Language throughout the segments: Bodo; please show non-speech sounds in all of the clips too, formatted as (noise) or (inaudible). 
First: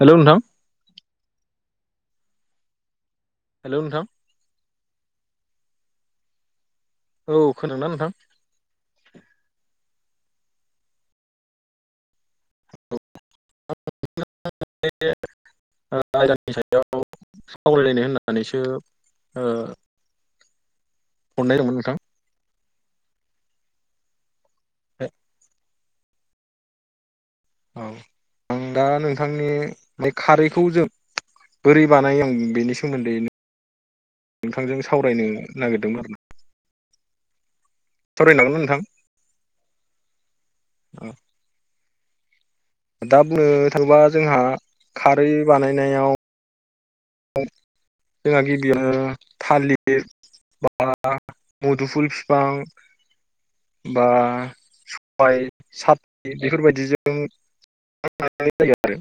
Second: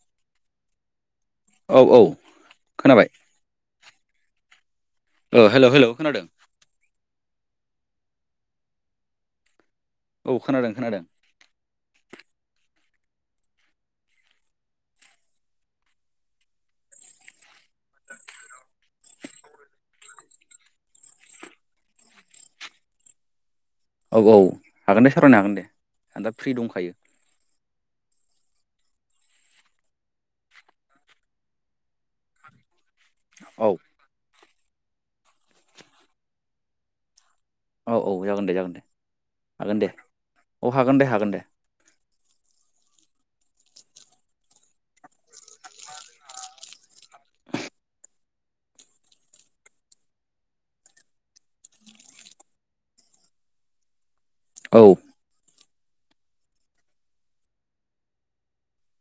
हेलौ नोंथां। औ- औ खोनाबाय। हेलौ नोंथां। अ हेलौ हेलौ खोनादों? औ खोनादोंना नोंथां? औ खोनादों खोनादों। (inaudible) हरनाय दोंमोन नोंथां औ औ। हागोन दे सावरायनो हागोन दे। आं दा फ्रि दंखायो। औ आं दा नोंथांनि बे खारैखौ जों बोरै बानायो आं बेनि सो सोमोनदै औ नोंथांजों सावरायनो नागिरदोंमोन। औ औ सावरायनो जागोन दे हागोन ना जागोन दे नोंथां? हागोन दे औ हागोन दे हागोन दे। दा बुंनो थाङोबा जोंहा खारै बानायनायाव जोंहा गिबियाव थालिर बा मुदुफुल बिफां बा औ। साथ बेफोरबायदिजों बानायनाय आरो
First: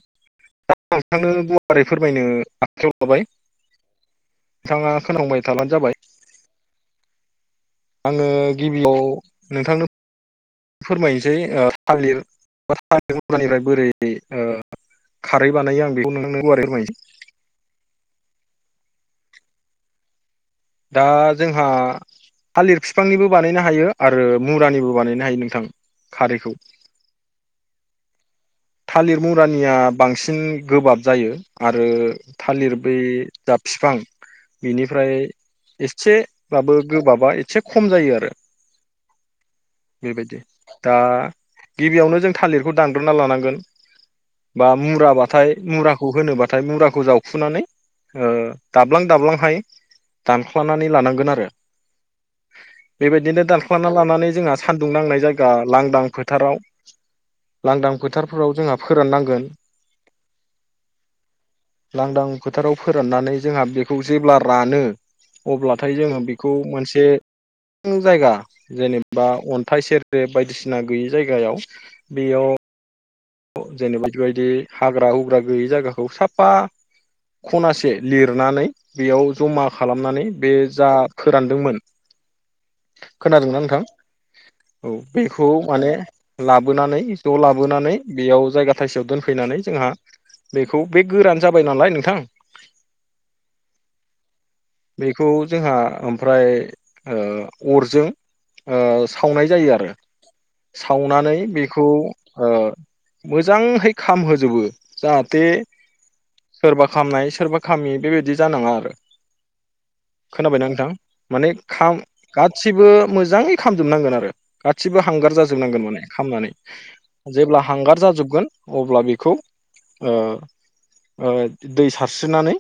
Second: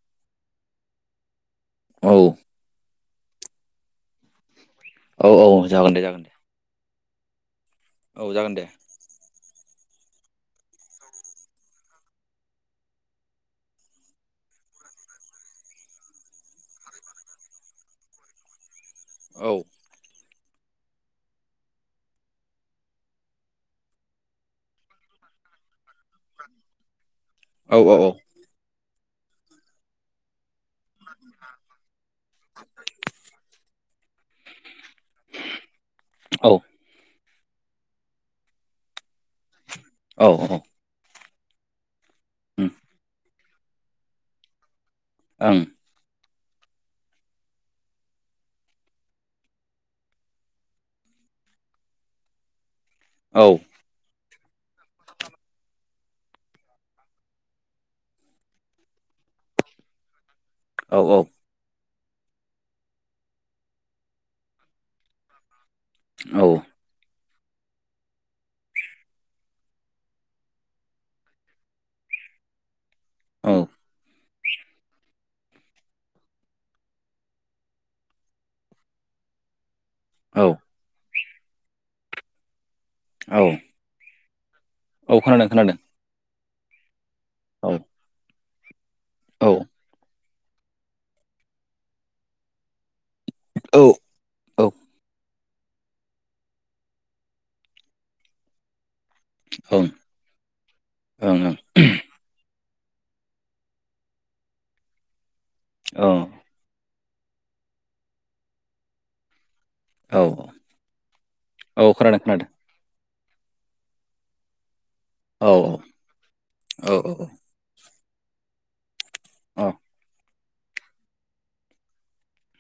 दा नोंथांनो बबे बारै औ फोरमायनो आखायाव लाबाय नोंथाङा औ खोनाबाय औ थाब्लानो जागोन जाबाय। दे जागोन दे आङो औ जागोन दे गिबियाव नोंथांनो फोरमायनोसै थालिर बा थालिर फस्लानिफ्राय बोरै ओ खारै बानायो आं बेखौनो नोंनो गुवारै फोरमायसै औ। दा जोंहा थालिर बिफांनिबो बानायनो हायो आरो मुरानिबो बानायनो हायो नोंथां खारैखौ। औ औ औ। थालिर मुरानिया बांसिन गोबाब जायो आरो थालिर बै जा बिफां बिनिफ्राय इसे औ बाबो गोबाब -बाबा इसे खम जायो आरो। औ बेबायदि औ दा गिबियावनो जों थालिरखौ दानग्रोना लानांगोन (inaudible) बा मुराबाथाय उम मुराखौ होनोबा थाय मुराखौ जावखुनानै ओ दाब्लां दाब्लांहाय दानख्लानानै लानांगोन आरो बेबायदिनो ओं दानख्लाना लानानै जोंहा सानदुं नांनाय जायगा लांदां फोथाराव लांदां फोथारफोराव जोंहा फोराननांगोन औ औ लांदां फोथाराव फोराननानै जोंहा बेखौ जेब्ला रानो अब्ला थाय जोङो औ बेखौ मोनसे (unintelligible) जायगा जेनेबा अन्थाइ सेरेब बायदिसिना गैयि जायगायाव बेयाव जेनेबा बेबायदि हाग्रा हुग्रा गैयै जायगाखौ साफा खनासे लिरनानै बेयाव जमा खालामनानै औ बे जा फोरानदोंमोन औ खोनादोंना नोंथां? औ खोनादों बेखौ खोनादों माने लाबोनानै द' औ लाबोनानै बेयाव जायगा थायसेयाव औ दोनफैनानै जोंहा बेखौ बे गोरान जाबाय नालाय नोंथां ओं (inaudible) बेखौ जोंहा ओमफ्राय ओ अरजों ओ सावनाय जायो आरो ओं सावनानै बेखौ ओ मोजांहै खामहोजोबो जा थे ओं (inaudible) सोरबा खामनाय सोरबा खामि बेबायदि जानाङा आरो औ (inaudible) खोनाबायना नोंथां माने औ खाम खोनादों खोनादों गासिबो मोजाङै खालामजोबनांगोन आरो गा सिबो हांगार औ जाजोबनांगोन माने खामनानै औ जेब्ला हांगार जाजोबगोन अब्ला बे खौ औ ओ ओ दै सारस्रिनानै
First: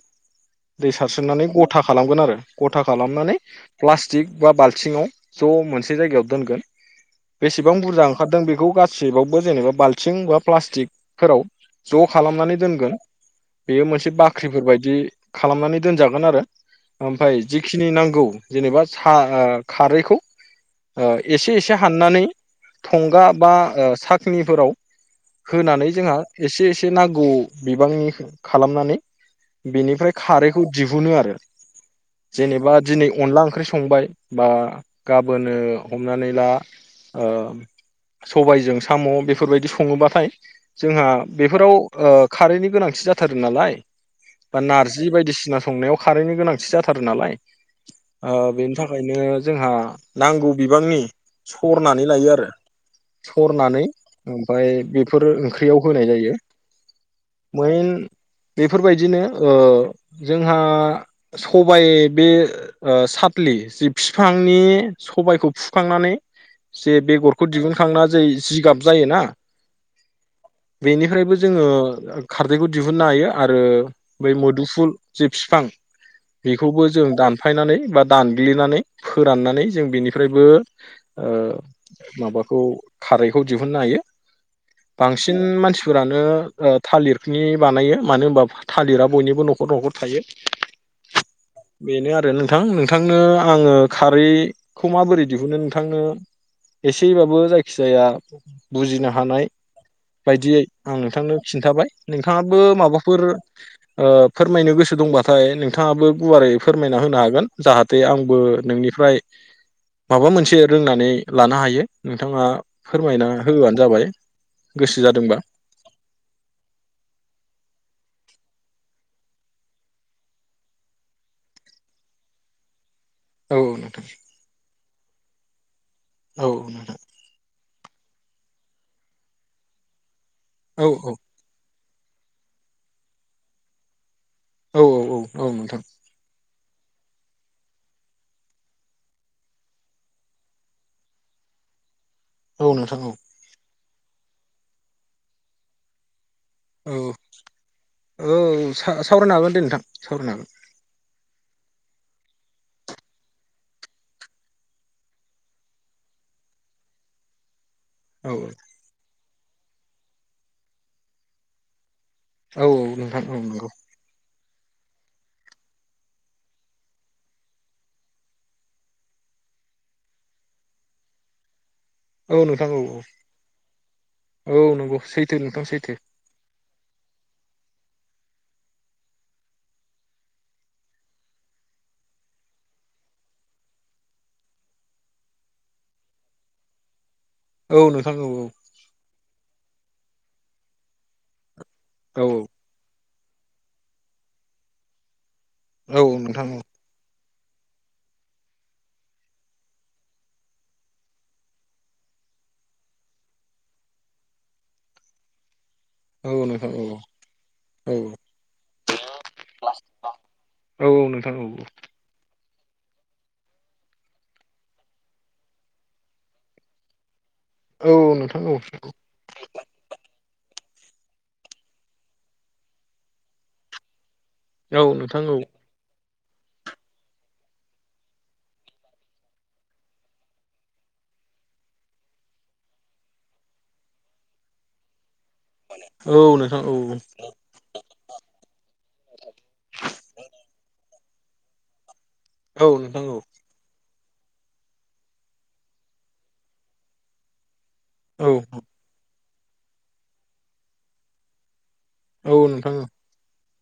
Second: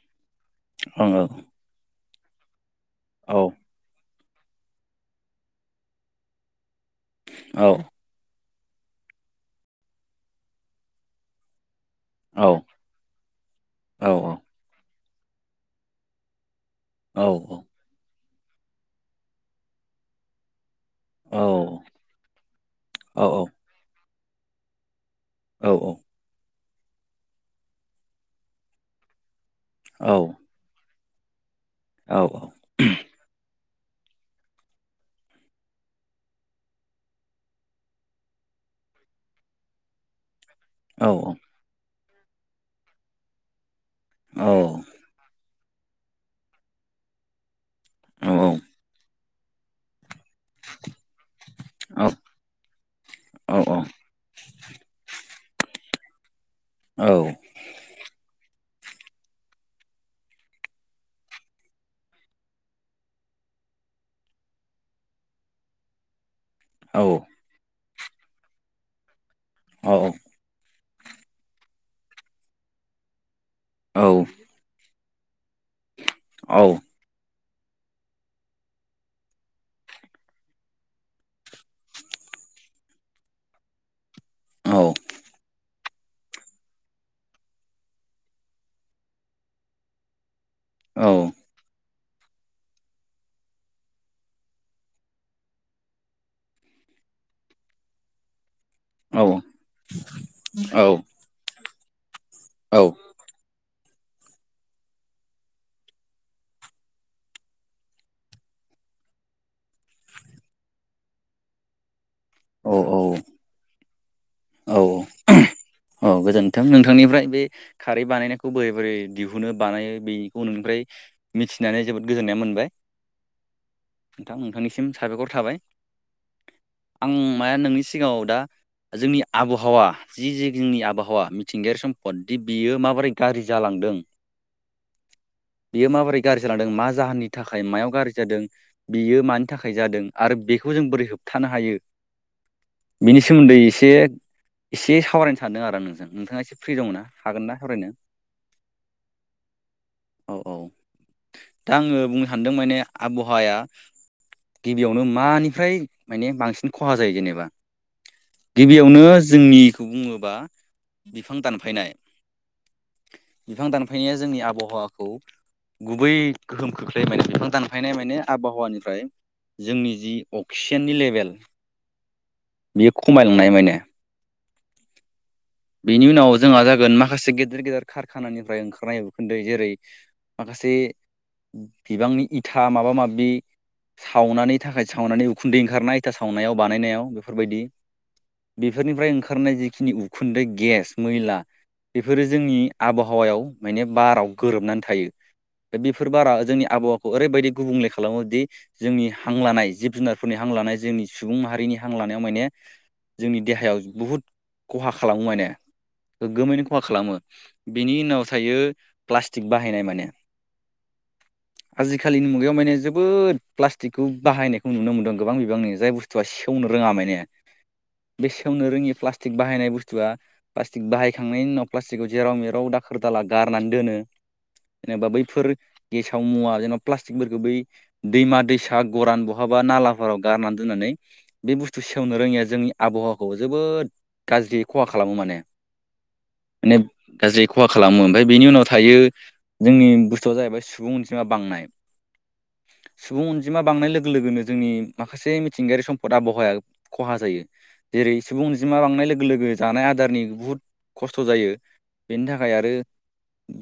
दै ओं ओं सारसोननानै गथा खालामगोन आरो गथा खालामनानै औ प्लास थिक बा बालथिङाव ज' मोनसे जायगायाव दोनगोन औ बेसेबां बुरजा ओंखारदों बे गौ गासैबावबो जेनेबा बाल- थिं बा प्लास्टिकफोराव ज' खालामनानै दोनगोन बेयो मोनसे बाख्रिफोरबायदि खालामनानै दोनजागोन आरो ओमफाय जेखिनि नांगौ जेनेबा सा आ खारैखौ एसे एसे हाननानै थंगा बा सा फुनिफोराव होनानै जोंहा एसे एसे ए नांगौ बिबांनि खालामनानै बेनिफ्राय खारैखौ दि बुनो आरो जेनेबा दिनै अनला ओंख्रि स हंबाय बा गाबोनो हमनानै ला ओ सबायजों साम' बेफोरबायदि स सङोबाथाय जोंहा बेफोराव खारेन्टनि गोनांथि जाथारो नालाय बा नारजि बायदिसिना संनायाव खारैनि गोनांथि जाथारो नालाय ओ बेनि थाखायनो जोंहा नांगौ बिबांनि सरनानै लायो आरो सरनानै ओमफाय बेफोर ओंख्रियाव होनाय जायो मैन बेफोरबायदिनो ओ जोंहा सबायाइ बे सााथलि जि बिफांनि सबायखौ फुखांनानै जे बेगरखौ दिहुन खांना जे जिगाब जायो ना औ औ बेनिफ्रायबो जोङो खारदैखौ दिहुननो हायो आरो बै मोदुफुल जे बिफां बेखौबो जों दान फायनानै बा दानग्लिनानै फोराननानै जों बिनिफ्रायबो ओ माबाखौ खारैखौ दिहुननो हायो। बांसिन मानसि फोरानो ओ थालिरनि बानायो मानो होनबा थालिरा बयनिबो न'खर न'खर थायो। औ बेनो आरो नोंथां नोंथांनो आङो खारैखौ माबोरै दिहुनो नोंथांनो एसेबाबो जायखिजाया औ हानाय बायदियै आं नोंथांनो खिन्थाबाय। नोंथाङाबो माबाफोर अ फोरमायनो गोसो दंबाथाय नोंथाङाबो गुवारै फोरमायना होनो हागोन जाहाथे आंबो नोंनिफ्राय माबा मोनसे रोंनानै लानो हायो। नोंथाङा फोरमायना होबानो जाबाय। औ गोसो जादोंबा औ गोजोनथों नोंथांनिफ्राय बे खारै बानायनाय। नायखौ बोरै बोरै दिहुनो बानायो बेनिखौ नोंनिफ्राय मिथिनानै जोबोद गोजोननाय मोनबाय। औ नोंथां नोंथांनिसिम साबायखर थाबाय। औ औ नोंथां माया नोंनि सिगाङाव दा जोंनि आबहावा जि जि जोंनि औ औ आबहावा मिथिंगायारि सम। हदि बियो माबोरै गाज्रि जालांदों। औ औ औ नोंथां बियो माबोरै गारजि जालांदों मा जाहोननि थाखाय मायाव गारजि जादों बियो मानि थाखाय जादों आरो बेखौ जों बोरै होबथानो हायो। औ नोंथां औ बिनि सोमोनदै एसे (unintelligible) एसे सावरायनो सानदों आरो नोंजों नोंथाङा एसे फ्रि दङ औ ना हागोन ना सावरायनो औ साव-सावरायनो हागोन दे नोंथां सावरायनो औ हागोन। औ दा आङो बुंनो सानदों माने आबहावाया गिबियावनो मानिफ्राय माने बांसिन खहा जायो जेनेबा हागोन गिबियावनो जोंनिखौ बुंङोबा बिफां दानफायनाय। औ नोंथां औ बिफां नंगौ। दानफायनाया जोंनि आबहावाखौ गुबौ गोहोम खोख्लै माने बिफां दानफायनाय माने आबहावानिफ्राय जोंनि जि अकसिजेननि लेबेल औ नोंथां औ बियो खमायलांनाय माने औ नंगौ सै बिनि उनाव जोंहा जा होगोन माखासे गेदेर गेदेर खारखानानिफ्राय ओंखारनाय उखुनदै जेरै माखासे बिबांनि इथा माबा माबि सावनानै थाखाय सावनानै उखुनदै ओंखारनाय इथा सावनायाव बानायनायाव फोरबायदि औ नोंथां औ बेफोरनिफ्राय ओंखारनाय जि फुंनि उ खुन्दै गेस मैला। बेफोरो औ जोंनि आबहा हावायाव माने बाराव गोरोबनानै थायो दा औ बेफोर बारा नोंथां औ जोंनि आबहावाखौ ओरैबायदि गुबुंले खालामो दि जोंनि हां लानाय जिब जुनारफोरनि हां लानाय जोंनि सुबुं माहारिनि हां लानायाव माने जोंनि देहायाव बुहुद खहा खालामो माने औ गोगोमैनो नोंथां खहा औ खालामो औ बिनि उनाव थायो प्लास्टिक बाहायनाय माने औ नोंथां औ आजिखालिनि बेयाव माने जोबोद प्लास्टिकखौ बाहायनायखौ नुनो मोनदों गोबां बिबांनि जाय बुस्थुआ सेवनो रोङा माने औ बे नोंथां औ सेवनो रोङि प्लास्टिक बाहायनाय बुस्थुआ प्लास्टिक बाहायखांनायनि उनाव प्लास्टिकखौ जेराव मेराव दाखोर दाला गारनानै दोनो औ जेनेबा नोंथां औ बैफोर गेस मुवा जेनेबा प्लास्टिकफोरखौ बै दैमा दैसा गरान बहाबा नालाफोराव गारनानै दोननानै बे बुस्थु सेवनो रोङिया जोंनि आबहावाखौ जोबोद गाज्रि खहा खालामो माने औ नोंथां औ माने गाज्रि खहा खालामो ओमफ्राय बेनि उनाव थायो जोंनि बुस्थुआ जाहैबाय सुबुं अनजिमा बांनाय औ नोंथां औ नोंथां औ सुबुं अनजिमा बांनाय लोगो लोगोनो जोंनि माखासे मिथिंगायारि सम्पदा आबहावाया खहा जायो जेरै औ सुबुं अनजिमा बांनाय लोगो लोगो जानाय आदारनि बुहुत खस्थ' जायो बेनि औ थाखाय आरो नोंथां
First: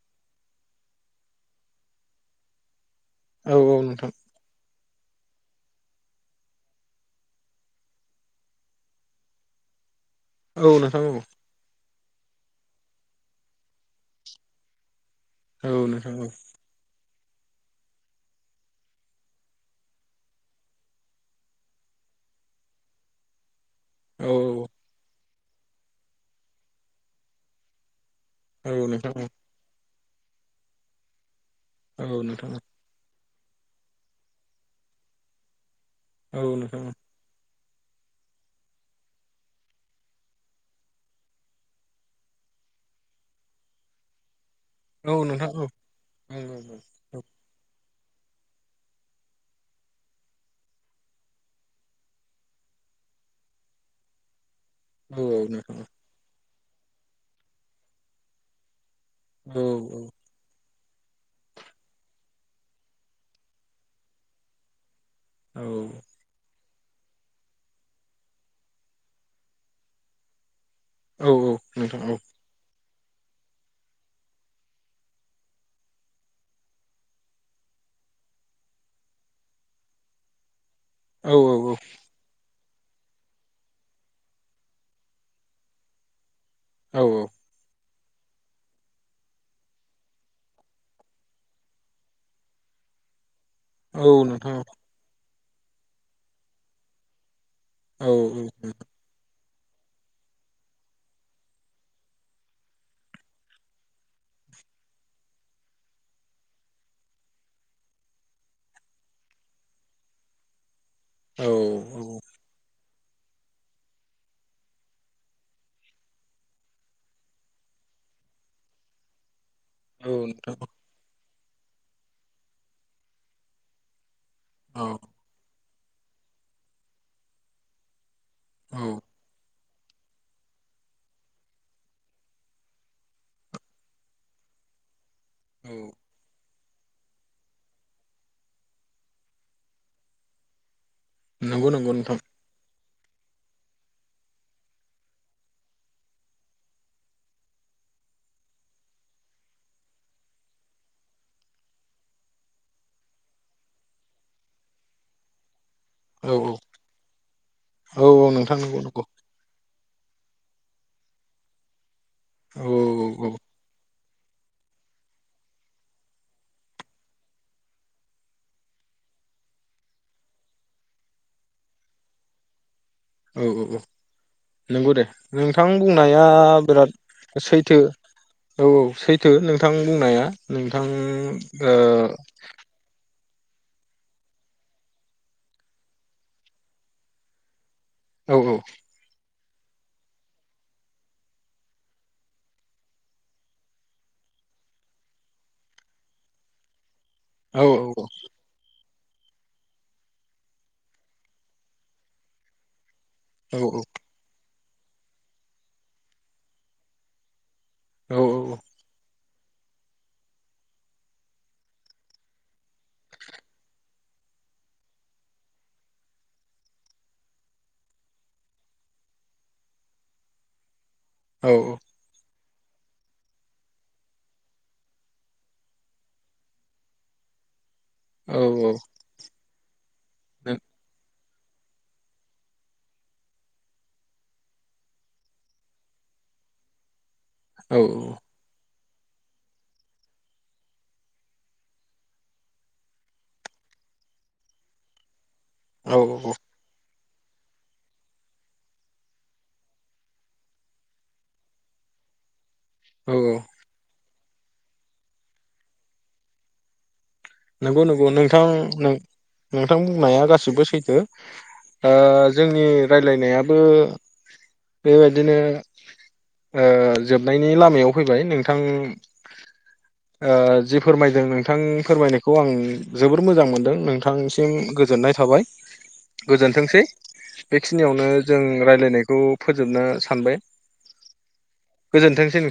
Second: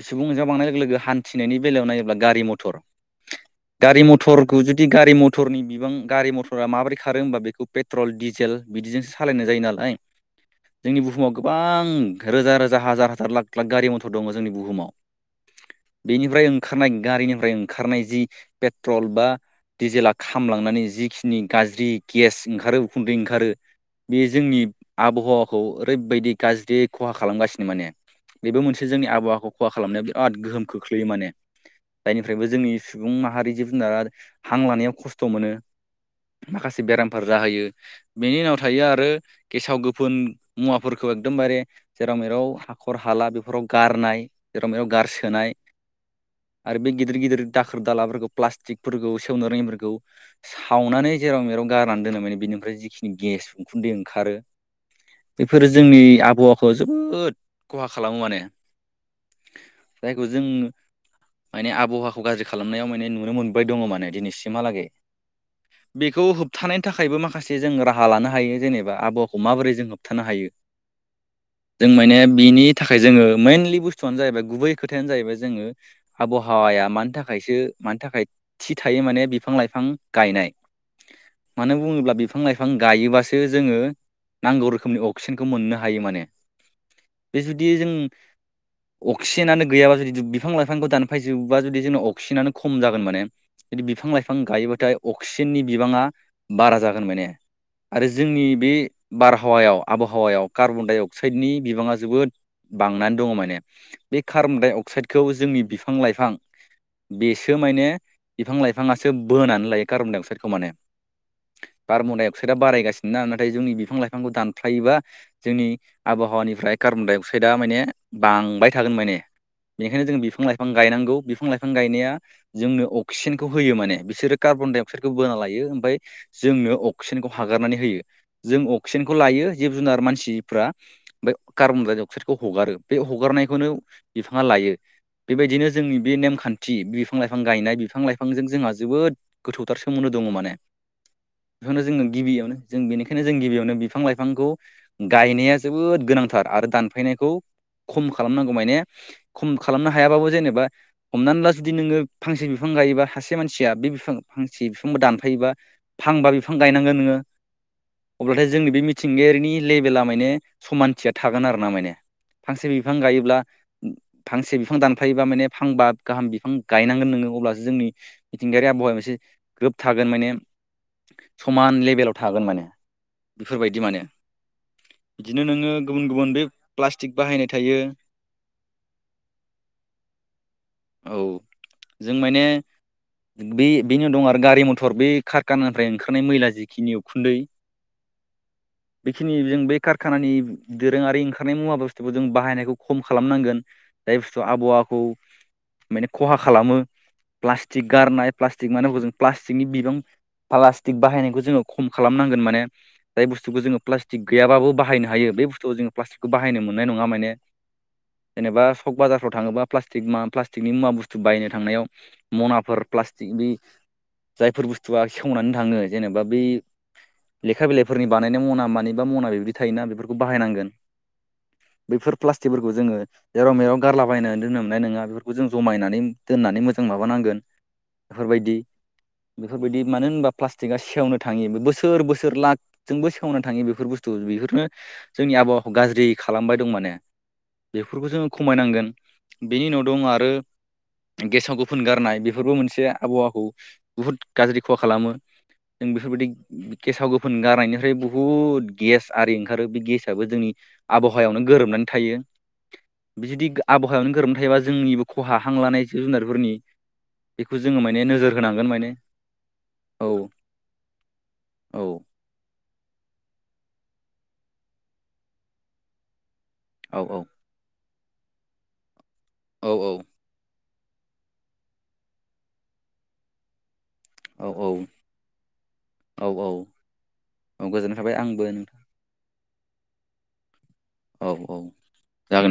सुबुं नजिमा बांनाय लोगो लोगो हान्थिनायनि बेलायाव नायोब्ला गारि मटर औ गारि नोंथां मथरखौ जु दि गारि मथरनि बिबां गारि मथरा माबोरै खारो होमबा बेखौ पेट्रल डिजेल बिदिजोंसो सालायनाय जायो नालाय औ जोंनि नोंथां औ बुहुमाव गोबां रोजा रोजा हाजार हाजार लाख लाख गारि मथर दङ जोंनि बुहुमाव औ बेनिफ्राय ओंखारनाय गारिनिफ्राय ओंखारनाय जि पेट्रल बा डिजेला खामलांनानै जिखिनि गाज्रि गेस ओंखारो उखुन्दै ओंखारो बे जोंनि बहावाखौ ओरैबायदि गाज्रि खहा खालामगासिनो माने बेबो मोनसे जोंनि नोंथां औ नोंथां औ आबहावाखौ खहा खालामनाय आद गोहोम खोख्लैयो माने जायनिफ्रायबो नोंथां औ नोंथां जोंनि सुबुं मा हारि जिब जुनारा हां लानायाव खस्थ' मोनो। माखासे बेरामफोर जाहोयो बेनि उनाव थायो आरो गेसाव गो फोन मुवाफोरखौ एकदमबारे जेराव मेराव हाखर हाला बेफोराव गारनाय जेराव मेराव गारसोनाय औ आरो बे गिदिर गिदिर दाख दालाफोरखौ प्लास्टिकफोरखौ सेवनो रोङिफोरखौ सावनानै जेराव मेराव गारनानै दोनो माने बेनिफ्राय जिखिनि गेस उखुन्दै ओंखारो औ औ बेफोरो नोंथां जोंनि आब खौ जोबोद खहा खालामो माने औ औ जायखौ जों माने आबहावाखौ गाज्रि खालामनायाव माने नुनो मोनबाय दङ' माने दिनैसिमहालागै औ बेखौ होब थानायनि थाखायबो माखासे जों राहा लानो हायो जेनेबा आबहा खौ माबोरै जों होबथानो हायो औ औ जों नोंथां माने औ बिनि थाखाय जोङो मेनलि बुस्थुआनो जाहैबाय गुबै खोथायानो जाहैबाय जोङो आबहावाया मानि थाखायसो मानि थाखाय थि थायो माने बिफां लाइफां गायनाय औ मानो बुङोब्ला बिफां लाइफ फां गायोबासो जोङो नांगौ रोखोमनि अक्सिजेनखौ मोननो हायो माने औ बे जुदि जों अक्सिजेनानो गैयाबा जुदि बिफां लाइफांखौ दानफाय जोबोबा जुदि जोंना अक्सिजेनानो खम जागोन माने बिदि औ बिफां लाइफां नोंथां गायोबाथाय अक सिजेननि बिबाङा बारा जागोन माने औ आरो जोंनि बे बारहावायाव आबहावायाव कार्बन डाइ अक्साइडनि बिबाङा जोबोद बांनानै दङ' माने बे कार्बन डाइ अक्साइदखौ जोंनि बिफां लाइफां बेसो माने बिफां लाइफाङासो बोनानै लायो कार्बन डाइ अक्साइडखौ माने औ कार्बन दाइ अक्साइदा बारायगासिनो ना नाथाय जोंनि बिफां लाइफांखौ दानफ्लायोबा जोंनि आबहावानिफ्राय कार्बन डाइ अक्साइदा माने बांबाय थागोन माने बेनिखायनो औ जों बिफां नोंथां लाइफां गायनांगौ बिफां लाइफां गायनाया जोंनो अक्सिजेनखौ होयो माने बिसोरो कार्बन औ डाइ अक्साइखौ बोना लायो ओमफाय जोंनो अक्सिजेनखौ हागारनानै होयो औ अक्सिजेनखौ लायो जिब जुनार मानसिफ्रा बे कार्बन डाइ अक्साइदखौ हगारो बे हगारनायखौनो बिफाङा लायो बेबायदिनो औ जोंनि बे नेमखान्थि थि बिफां लाइफां गायनाय बिफां लाइफांजों जोंहा जोबोद गोथौथार सोमोन्दो दङ' माने नंगौ बेखौनो नंगौ जोङो नोंथां गिबियावनो जों बेनिखायनो जों गिबियावनो बिफां लाइफांखौ गायनाया जोबोद गोनांथार आरो दानफायनायखौ खम खालामनांगौ माने खम खालामनो हायाबाबो जेनेबा हमनानै ला जुदि नोङो फांसे बिफां गायोबा सासे मानसिया बे बिफां फांसे बिफांखौ दानफायोबा औ फांबा बिफां गायनांगोन नोङो औ औ अब्लाथाय नोंथां जोंनि बे नंगौ नंगौ मिथिंगायारिनि लेभेला माने समानथिया थागोन आरो ना माने औ फांसे बिफां औ गायोब्ला फांसे बिफां दानफायोबा माने फांबा गाहाम बिफां गायनांगोन नोङो अब्लासो जोंनि मिथिंगायारि आबहावाय मोनसे ग्रोब थागोन माने समान लेभेलाव थागोन माने। औ औ औ बेफोरबायदि माने नोंगौ दे बिदिनो नोंथां नोङो गुबुन बुंनाया गुबुन बे बिराद प्लास्टिक बाहायनाय सैथो थायो औ सैथो नोंथां बुंनाया नोंथां औ ओ जों माने बे बेनो दं आरो गारि मथर बे कारखानानिफ्राय ओंखारनाय मैला जिखिनि उखुन्दै ओ औ खिनि जों बै कारखानानि दोरोङारि ओंखारनाय मुवा बुस्थुखौ जों बाहायनायखौ खम खालामनांगोन जाय बुस्थु आबहावाखौ माने खहा खालामो औ प्लास्टिक औ गारनाय प्लास्टिक माने हजों प्लास्टिकनि बिबां प्लास्टिक बाहायनायखौ जोङो खम खालामनांगोन माने (inaudible) जाय औ बुथुखौ जोङो प्लास्टिक गैयाबाबो बाहायनो हायो बे बुस्थुखौ जोङो प्लास्टिकखौ बाहायनो मोननाय नङा माने औ जेनेबा सक बाजार माव थाङोबा पस्टिकनि मुवा बुस्थु बायनो थांनायाव मनाफोर प्लास्टिक बे जायफोर बुस्थुआ सेवनानै थाङो जेनेबा बै लेखा बिलाइफोरनि बानायनाया मना मानि बा मना बेबदि थायोना बेफोरखौ बाहायनांगोन औ बैफोर प्लाटि मथिफोरखौ जोङो जेराव मेराव गारलाबायनानै दोननो मोननाय नङा बेफोरखौ जों जमायनानै दोननानै मोजां माबानांगोन बेफोरबायदि बेफोरबायदि मानो होनबा प्लास्टिकआ सेवनो थाङो बोसोर बोसोर सोर लाखजोंबो सेवनानै थाङो बेफोर बुस्थु बेफोरनो जोंनि आबहावाखौ गाज्रि खालामबाय दं माने औ बेफोरखौ जोङो खमायनांगोन बेनि उनाव दं आरो गेसाव गोफोन गारनाय बेफोरबो मोनसे आबहावाखौ बुहुद गाज्रि खहा खालामो जों बेफोरबायदि गेसाव गोफोन गारनायनिफ्राय बुहुद गेस आरि ओंखारो बे गेसआबो जोंनि आबहावायावनो गोरोबनानै थायो औ बे औ जुदि आबहावायावनो गोरोब नाथायबा जोंनिबो खहा हां लानाय जिब जुनारफोरनि बेखौ जोङो नंगौ माने नंगौ नोजोर नोंथां होनांगोन माने नोंथां औ बुंनाया गासिबो सैथो औ ओ जोंयो (unintelligible) नायाबो बेबायदिनो ओ औ औ जोबनायनि लामायाव फैबाय नोंथां औ आ जि फोरमायदों नोंथां फोरमायनाय औ आं जोबोर मोजां मोनदों नोंथां औ नोंथांनिसिम औ गोजोननाय थाबाय औ औ गोजोनथोंसै गोजोननाय बेखिनियावनो थाबाय जों आंबो नोंथां रायलायनायखौ फोजोबनो सानबाय औ औ गोजोनथोंसै जागोन